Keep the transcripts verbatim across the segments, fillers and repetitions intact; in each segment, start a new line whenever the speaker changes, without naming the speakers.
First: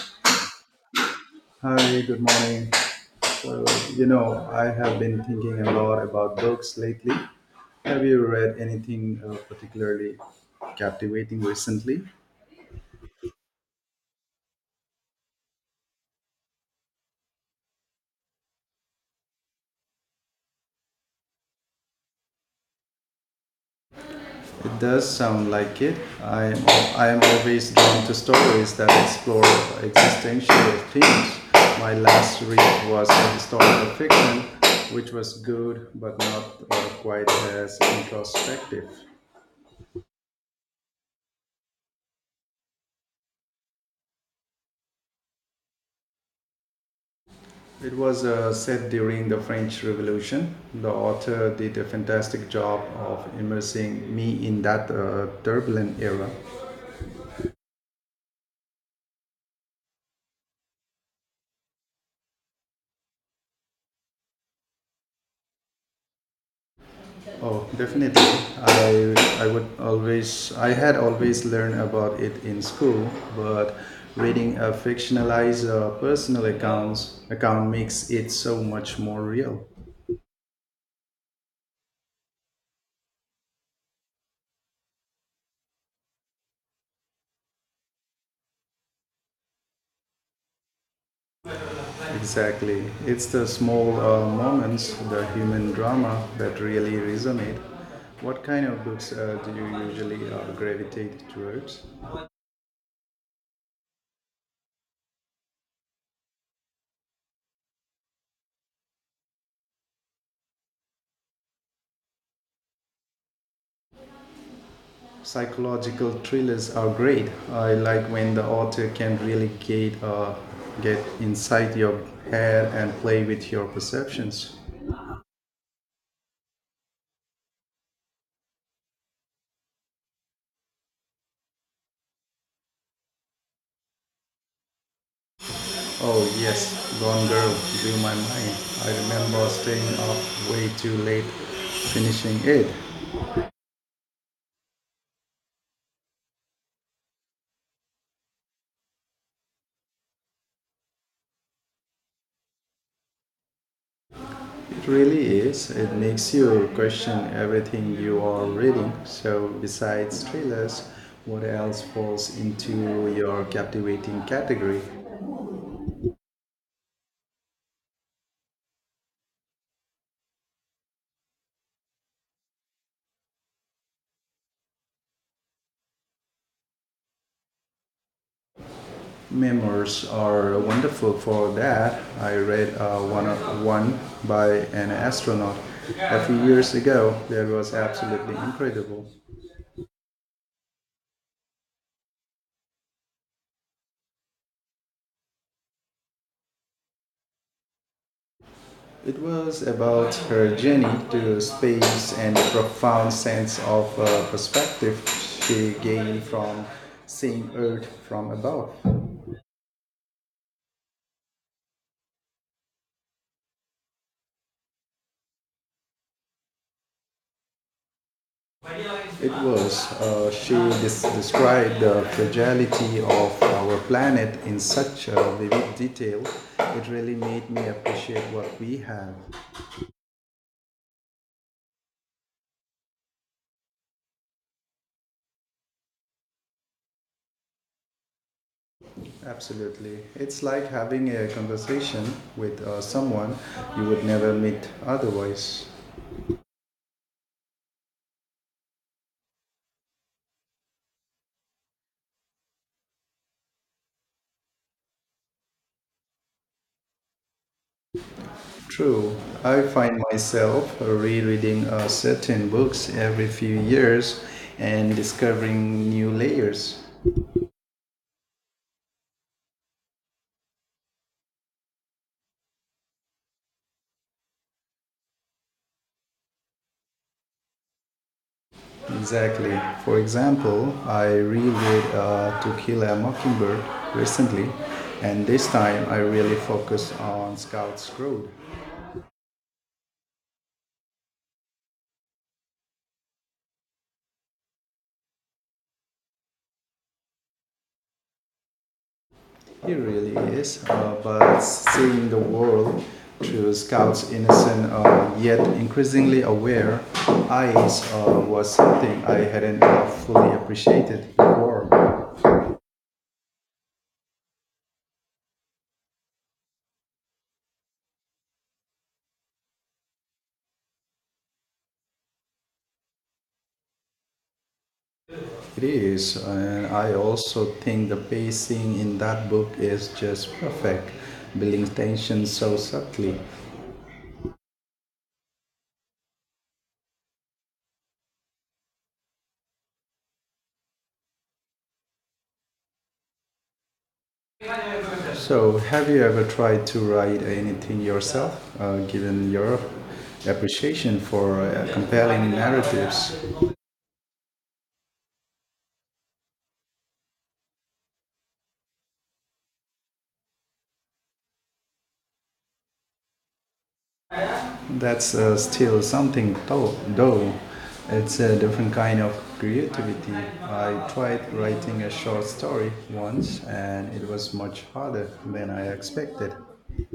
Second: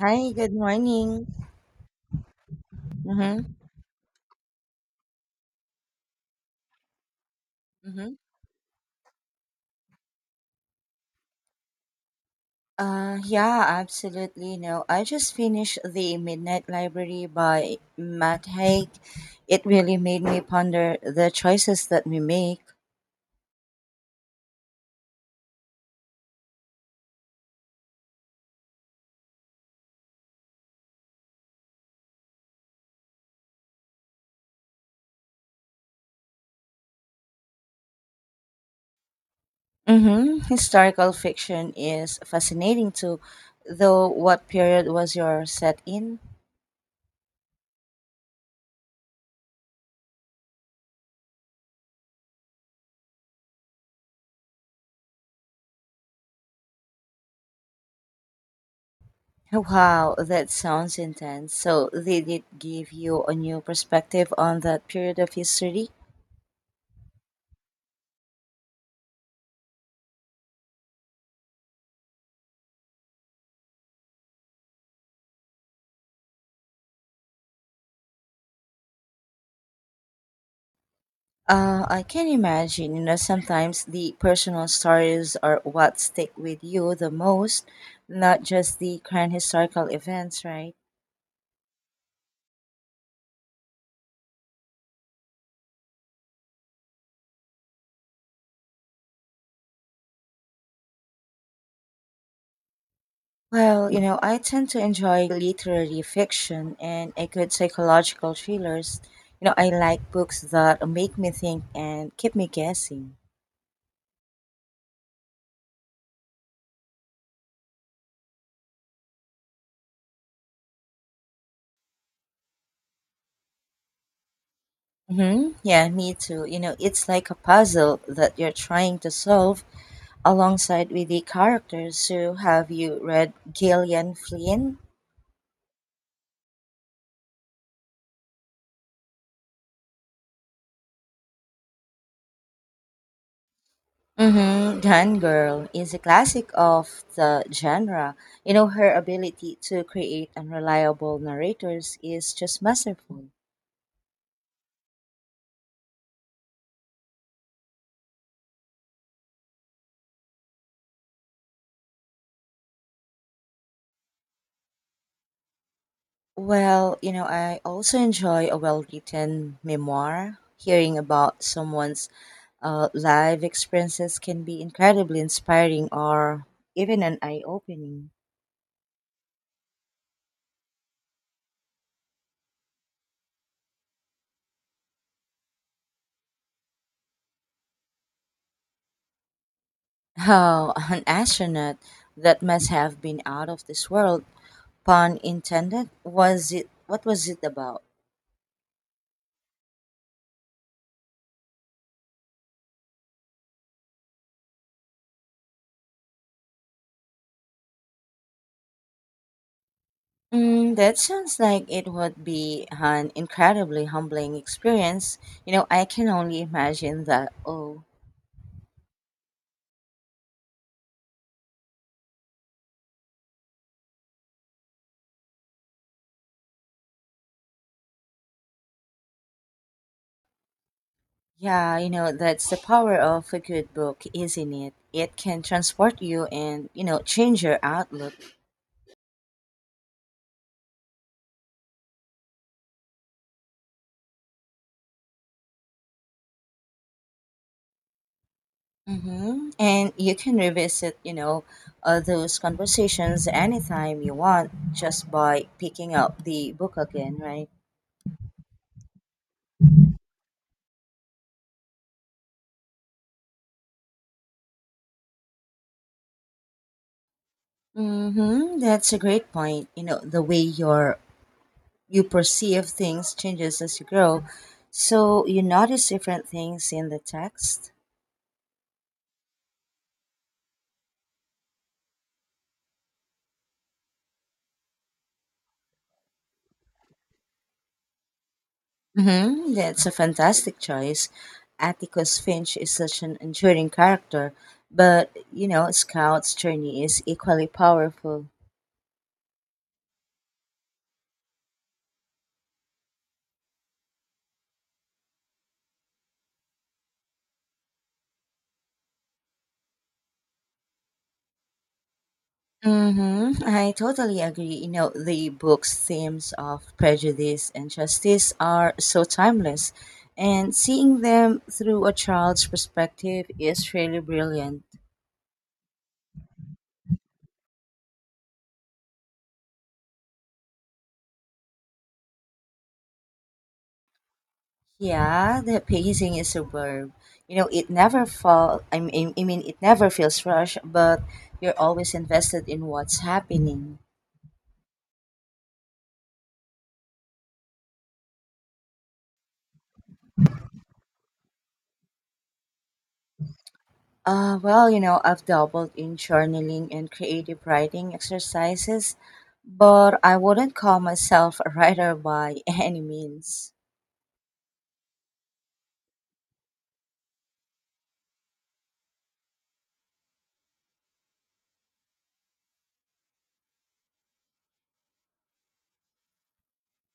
Hi, good morning.
Hi, good morning.
Mm-hmm.
So, you know, I have been thinking a lot about books lately. Have
Mm-hmm.
you read anything uh, particularly captivating recently?
Uh, yeah, absolutely. No, I just finished The Midnight Library by Matt Haig. It really made me ponder the choices that we make.
It does sound like it. I am I am always drawn to stories that explore existential themes. My last read was a historical fiction, which was good but not uh, quite as introspective.
Mm-hmm. Historical fiction is fascinating too, though what period was your set in?
It was uh, set during the French Revolution. The author did a fantastic job of immersing me in that uh, turbulent era.
Wow, that sounds intense. So, did it give you a new perspective on that period of history?
Oh, definitely. I, I would always, I had always learned about it in school, but reading a fictionalized uh, personal accounts account makes it so much more real.
Uh, I can imagine, you know, sometimes the personal stories are what stick with you the most, not just the current historical events, right?
Exactly. It's the small uh, moments, the human drama that really resonate. What kind of books uh, do you usually uh, gravitate towards?
Well, you know, I tend to enjoy literary fiction and a good psychological thrillers. You know, I like books that make me think and keep me guessing.
Psychological thrillers are great. I like when the author can really get, uh, get inside your head and play with your perceptions.
Mm-hmm. Yeah, me too. You know, it's like a puzzle that you're trying to solve alongside with the characters. So, have you read Gillian Flynn?
Oh, yes, Gone Girl blew my mind. I remember staying up way too late finishing it.
Mm-hmm. Gone Girl is a classic of the genre. You know, her ability to create unreliable narrators is just masterful.
It really is. It makes you question everything you are reading. So, besides thrillers, what else falls into your captivating category?
Well, you know, I also enjoy a well written memoir. Hearing about someone's uh, live experiences can be incredibly inspiring or even an eye opening.
Memoirs are wonderful for that. I read uh, one, one by an astronaut a few years ago that was absolutely incredible.
How an astronaut that must have been out of this world, pun intended, was it? What was it about?
It was about her journey to space and the profound sense of uh, perspective she gained from seeing Earth from above.
Mm, that sounds like it would be an incredibly humbling experience. You know, I can only imagine that. Oh,
It was, uh, she des- described the fragility of our planet in such uh, vivid detail. It really made me appreciate what we have.
yeah, you know, that's the power of a good book, isn't it? It can transport you and, you know, change your outlook.
Absolutely. It's like having a conversation with uh, someone you would never meet otherwise.
Mm-hmm. And you can revisit, you know, uh, those conversations anytime you want just by picking up the book again, right?
True. I find myself rereading uh, certain books every few years and discovering new layers.
Mm-hmm. That's a great point. You know, the way your you perceive things changes as you grow. So you notice different things in the text.
Exactly. For example, I reread uh, To Kill a Mockingbird recently, and this time I really focused on Scout's Road.
Hmm. That's a fantastic choice. Atticus Finch is such an enduring character, but you know, Scout's journey is equally powerful.
It really is, uh, but seeing the world through Scout's innocent uh, yet increasingly aware eyes uh, was something I hadn't uh, fully appreciated before.
Hmm. I totally agree. You know, the book's themes of prejudice and justice are so timeless, and seeing them through a child's perspective is really brilliant.
It is, and I also think the pacing in that book is just perfect, building tension so subtly.
Yeah, the pacing is superb. You know, it never fall. I mean, I mean, it never feels rushed, but you're always invested in what's happening.
So, have you ever tried to write anything yourself, uh, given your appreciation for uh, compelling narratives?
Uh, well, you know, I've doubled in journaling and creative writing exercises, but I wouldn't call myself a writer by any means.
That's uh, still something though, though. It's a different kind of creativity. I tried writing a short story once and it was much harder than I expected.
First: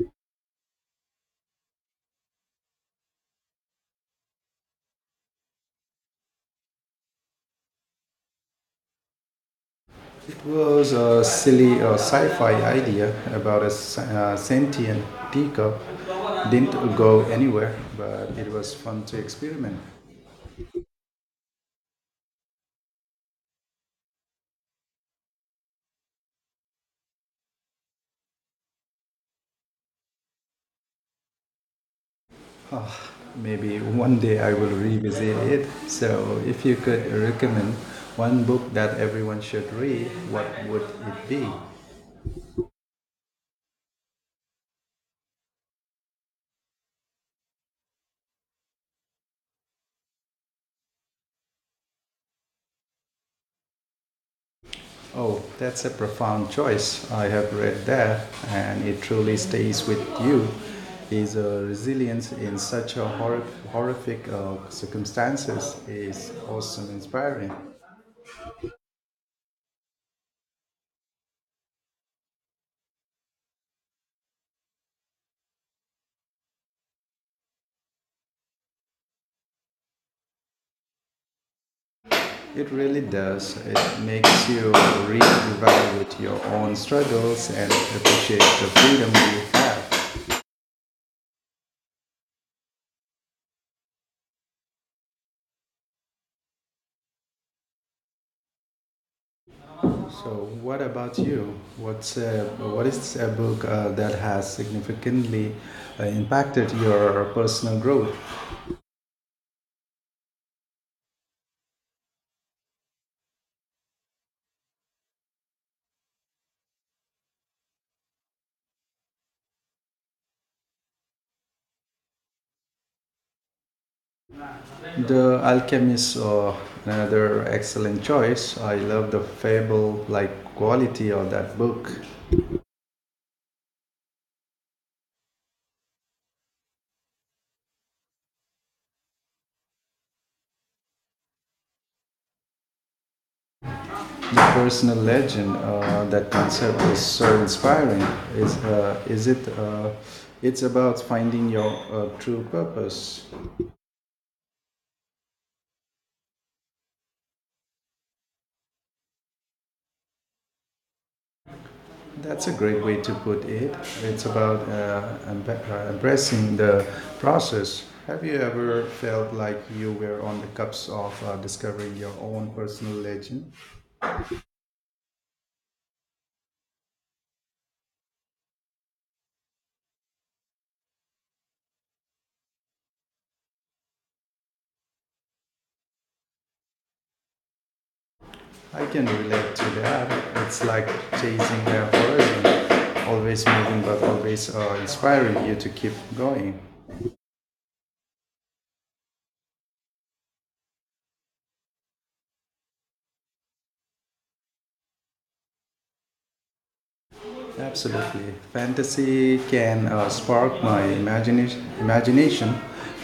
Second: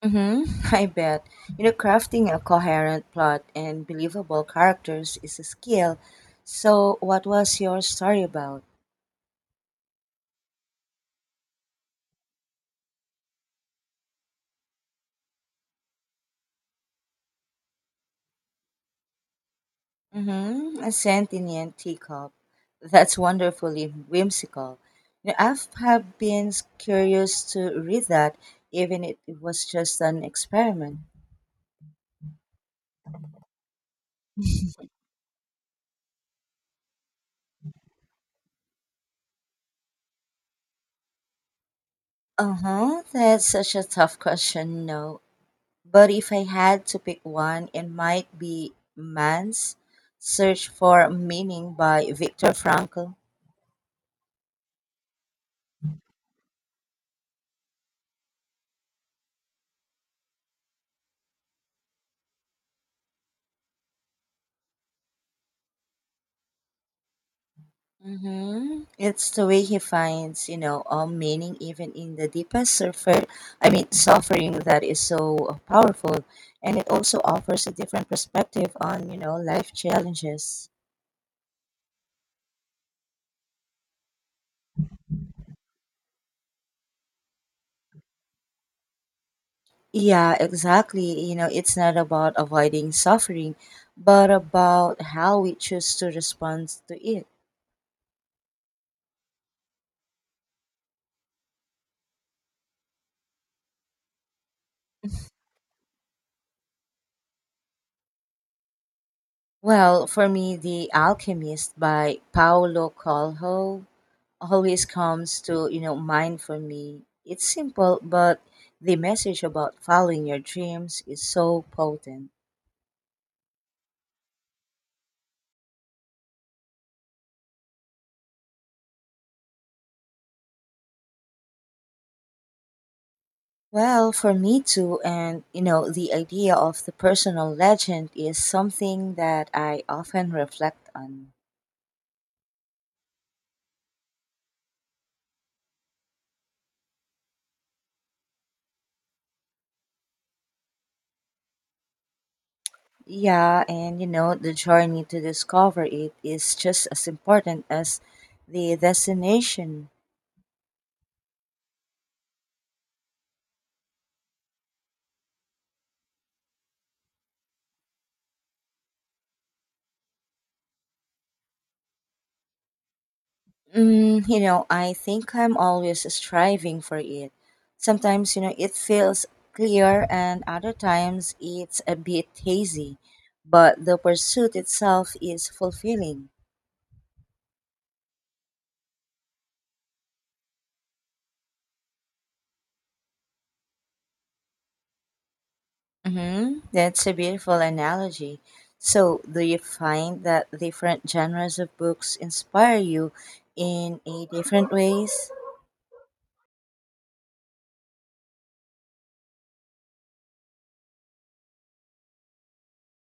Mm-hmm, I bet. You know, crafting a coherent plot and believable characters is a skill. So, what was your story about?
It was a silly uh, sci fi idea about a s- uh, sentient teacup. Didn't go anywhere, but it was fun to experiment.
Mm-hmm. A sentient teacup. That's wonderfully whimsical. You know, I've have been curious to read that, even if it was just an experiment.
Ah, maybe one day I will revisit it. So, if you could recommend one book that everyone should read, what would it be?
Uh-huh. That's such a tough question, no. But if I had to pick one, it might be Man's Search for Meaning by Viktor Frankl.
Oh, that's a profound choice. I have read that, and it truly stays with you. Is uh, resilience in such a hor- horrific uh, circumstances is awesome, inspiring.
Mm-hmm. It's the way he finds, you know, um, meaning even in the deepest suffer, I mean, suffering that is so uh, powerful, and it also offers a different perspective on, you know, life challenges.
It really does. It makes you reevaluate your own struggles and appreciate the freedom you have.
Yeah, exactly. You know, it's not about avoiding suffering, but about how we choose to respond to it.
So, what about you? What's a, what is a book uh, that has significantly uh, impacted your personal growth?
Well, for me, The Alchemist by Paulo Coelho always comes to you know mind for me, it's simple, but the message about following your dreams is so potent.
The Alchemist, uh, another excellent choice. I love the fable-like quality of that book.
Well, for me too, and you know the idea of the personal legend is something that I often reflect on.
The personal legend, uh, that concept is so inspiring. Is uh, is it? Uh, it's about finding your uh, true purpose.
Yeah, and you know the journey to discover it is just as important as the destination.
That's a great way to put it. It's about uh, emb- uh, embracing the process. Have you ever felt like you were on the cusp of uh, discovering your own personal legend?
Mm, you know, I think I'm always striving for it. Sometimes, you know, it feels clear, and other times it's a bit hazy, but the pursuit itself is fulfilling.
I can relate to that. It's like chasing a horizon, always moving but always uh, inspiring you to keep going.
Mm-hmm. That's a beautiful analogy. So, do you find that different genres of books inspire you in a different ways?
Absolutely. Fantasy can uh, spark my imagination, imagination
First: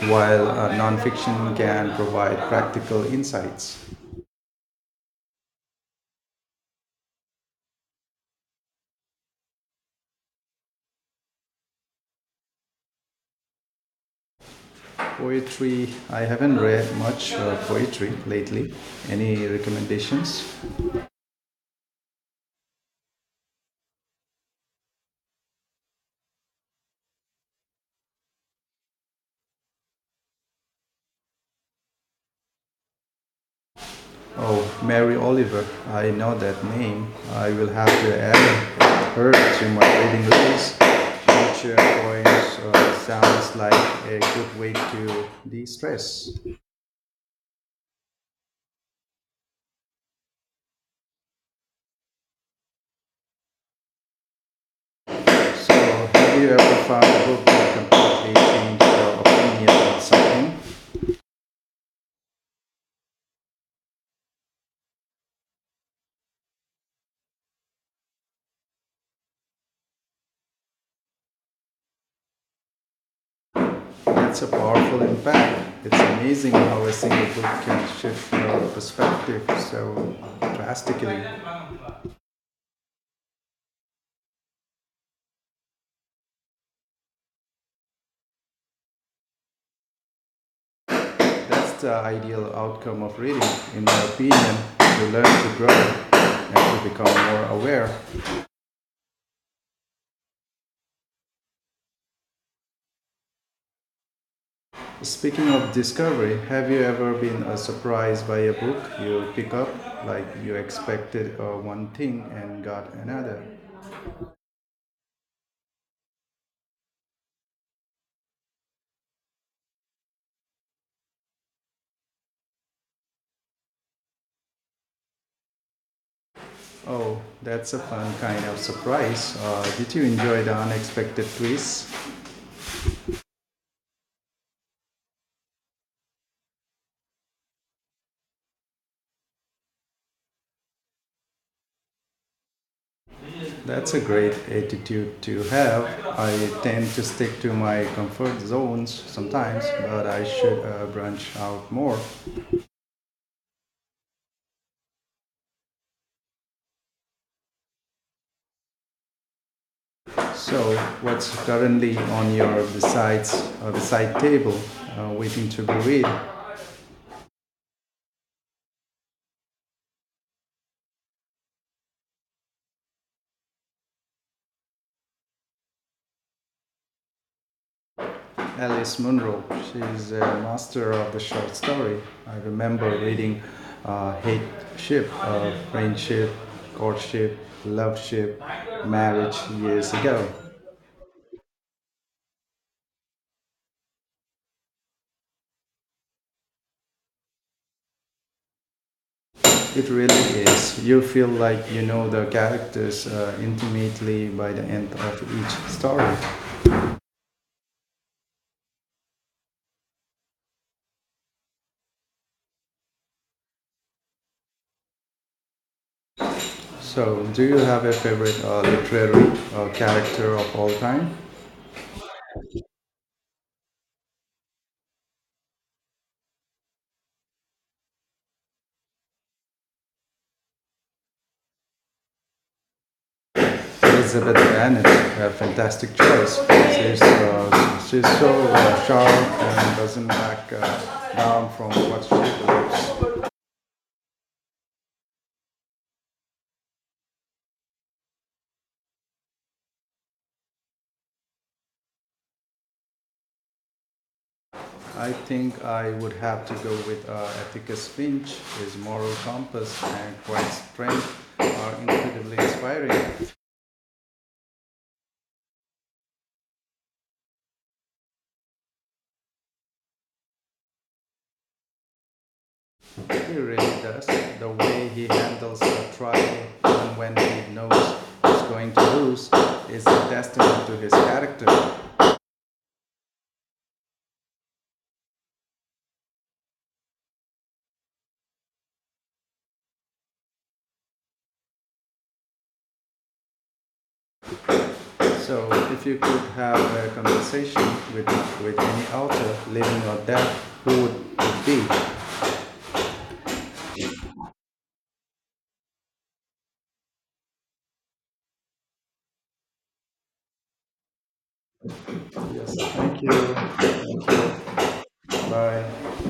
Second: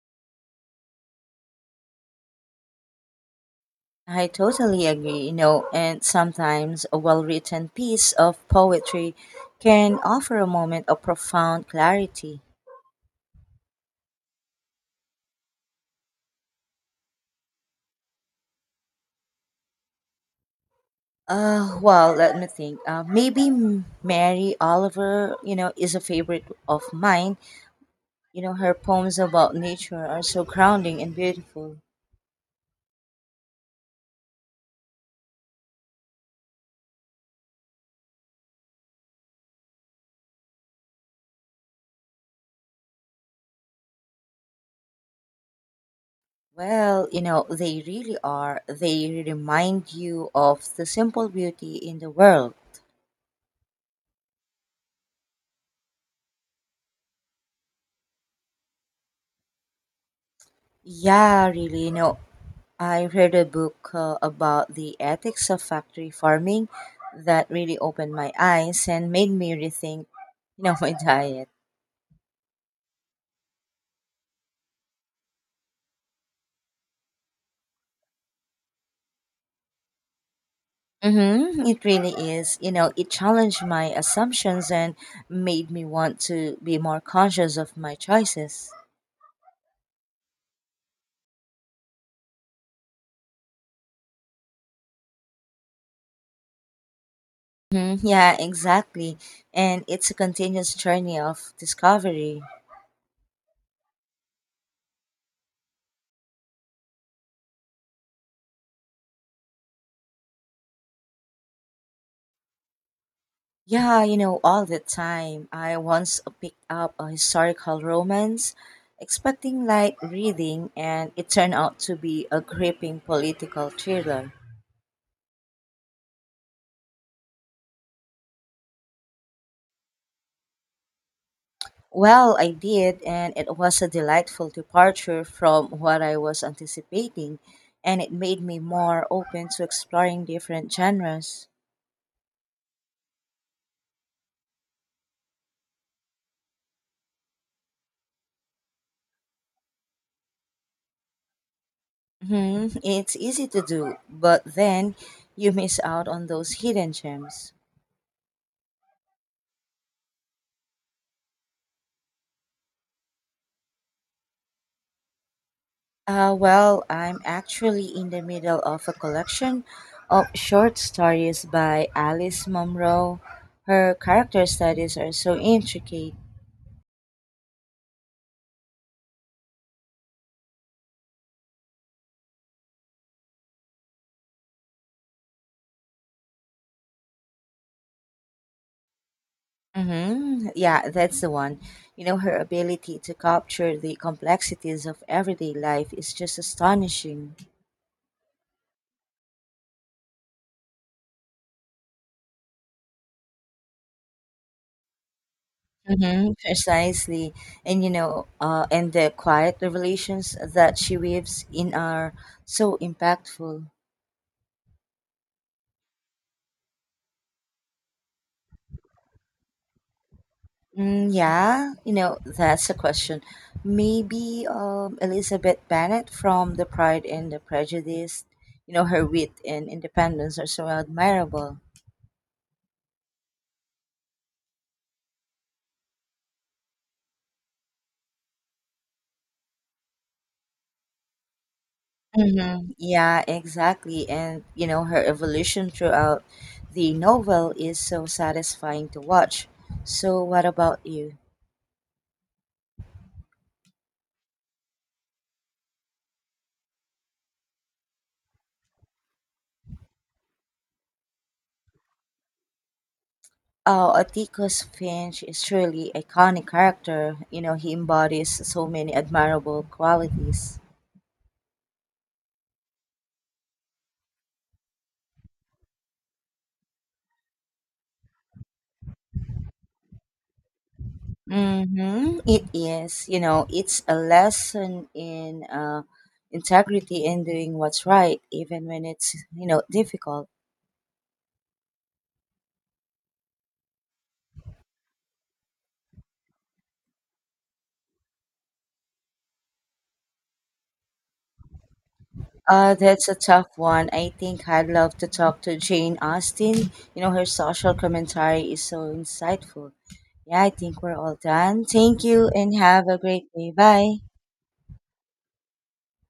while uh, nonfiction can provide practical insights.
I totally agree, you know, and sometimes a well written piece of poetry can offer a moment of profound clarity.
Poetry, I haven't read much uh, poetry lately. Any recommendations?
Uh, well, let me think. Uh, maybe M- Mary Oliver, you know, is a favorite of mine. You know, her poems about nature are so grounding and beautiful.
Oh, Mary Oliver, I know that name. I will have to add her to my reading list. Nature poems uh, sounds like a good way to de stress.
Well, you know, they really are. They remind you of the simple beauty in the world.
So, have you ever found a book that completely changed your opinion on something?
Yeah, really. You know, I read a book uh, about the ethics of factory farming that really opened my eyes and made me rethink, you know, my diet.
It's a powerful impact. It's amazing how a single book can shift your perspective so drastically.
Mm-hmm. It really is. You know, it challenged my assumptions and made me want to be more conscious of my choices.
That's the ideal outcome of reading, in my opinion, to learn to grow and to become more aware.
Hmm. Yeah, exactly. And it's a continuous journey of discovery.
Speaking of discovery, have you ever been uh, surprised by a book you pick up, like you expected uh, one thing and got another?
Yeah, you know, all the time. I once picked up a historical romance, expecting light reading, and it turned out to be a gripping political thriller.
Oh, that's a fun kind of surprise. Uh, did you enjoy the unexpected twists?
Well, I did, and it was a delightful departure from what I was anticipating, and it made me more open to exploring different genres.
That's a great attitude to have. I tend to stick to my comfort zones sometimes, but I should uh, branch out more.
Hmm. It's easy to do, but then you miss out on those hidden gems.
So, what's currently on your besides uh, beside table, uh, waiting to be read?
Uh, well, I'm actually in the middle of a collection of short stories by Alice Munro. Her character studies are so intricate.
Alice Munro. She's a master of the short story. I remember reading uh, Hate Ship, uh, Friendship, Courtship, Love Ship, Marriage years ago.
Mm-hmm. Yeah, that's the one. You know, her ability to capture the complexities of everyday life is just astonishing.
It really is. You feel like you know the characters uh, intimately by the end of each story.
Mm-hmm. Precisely. And, you know, uh, and the quiet revelations that she weaves in are so impactful.
So, do you have a favorite uh, literary uh, character of all
Mm,
time?
yeah, you know, that's a question. Maybe um, Elizabeth Bennet from The Pride and the Prejudice, you know, her wit and independence are so admirable.
Elizabeth Bennet, a fantastic choice. She's, uh, she's so uh, sharp and doesn't back uh, down from what she
Hmm.
believes.
Yeah, exactly. And, you know, her evolution throughout the novel is so satisfying to watch. So, what about you?
I think I would have to go with uh, Ethicus Finch. His moral compass and quiet strength are incredibly inspiring.
Oh, Atticus Finch is truly iconic character. You know, he embodies so many admirable qualities.
He really does. The way he handles the trial, even when he knows he's going to lose, is a testament to his character.
Mm-hmm. It is, you know, it's a lesson in uh, integrity and doing what's right, even when it's, you know, difficult.
So, if you could have a conversation with with any author, living or dead, who would it be?
Uh, that's a tough one. I think I'd love to talk to Jane Austen. You know, her social commentary is so insightful. Yeah, I think we're all done. Thank you and have a great day. Bye.
Bye.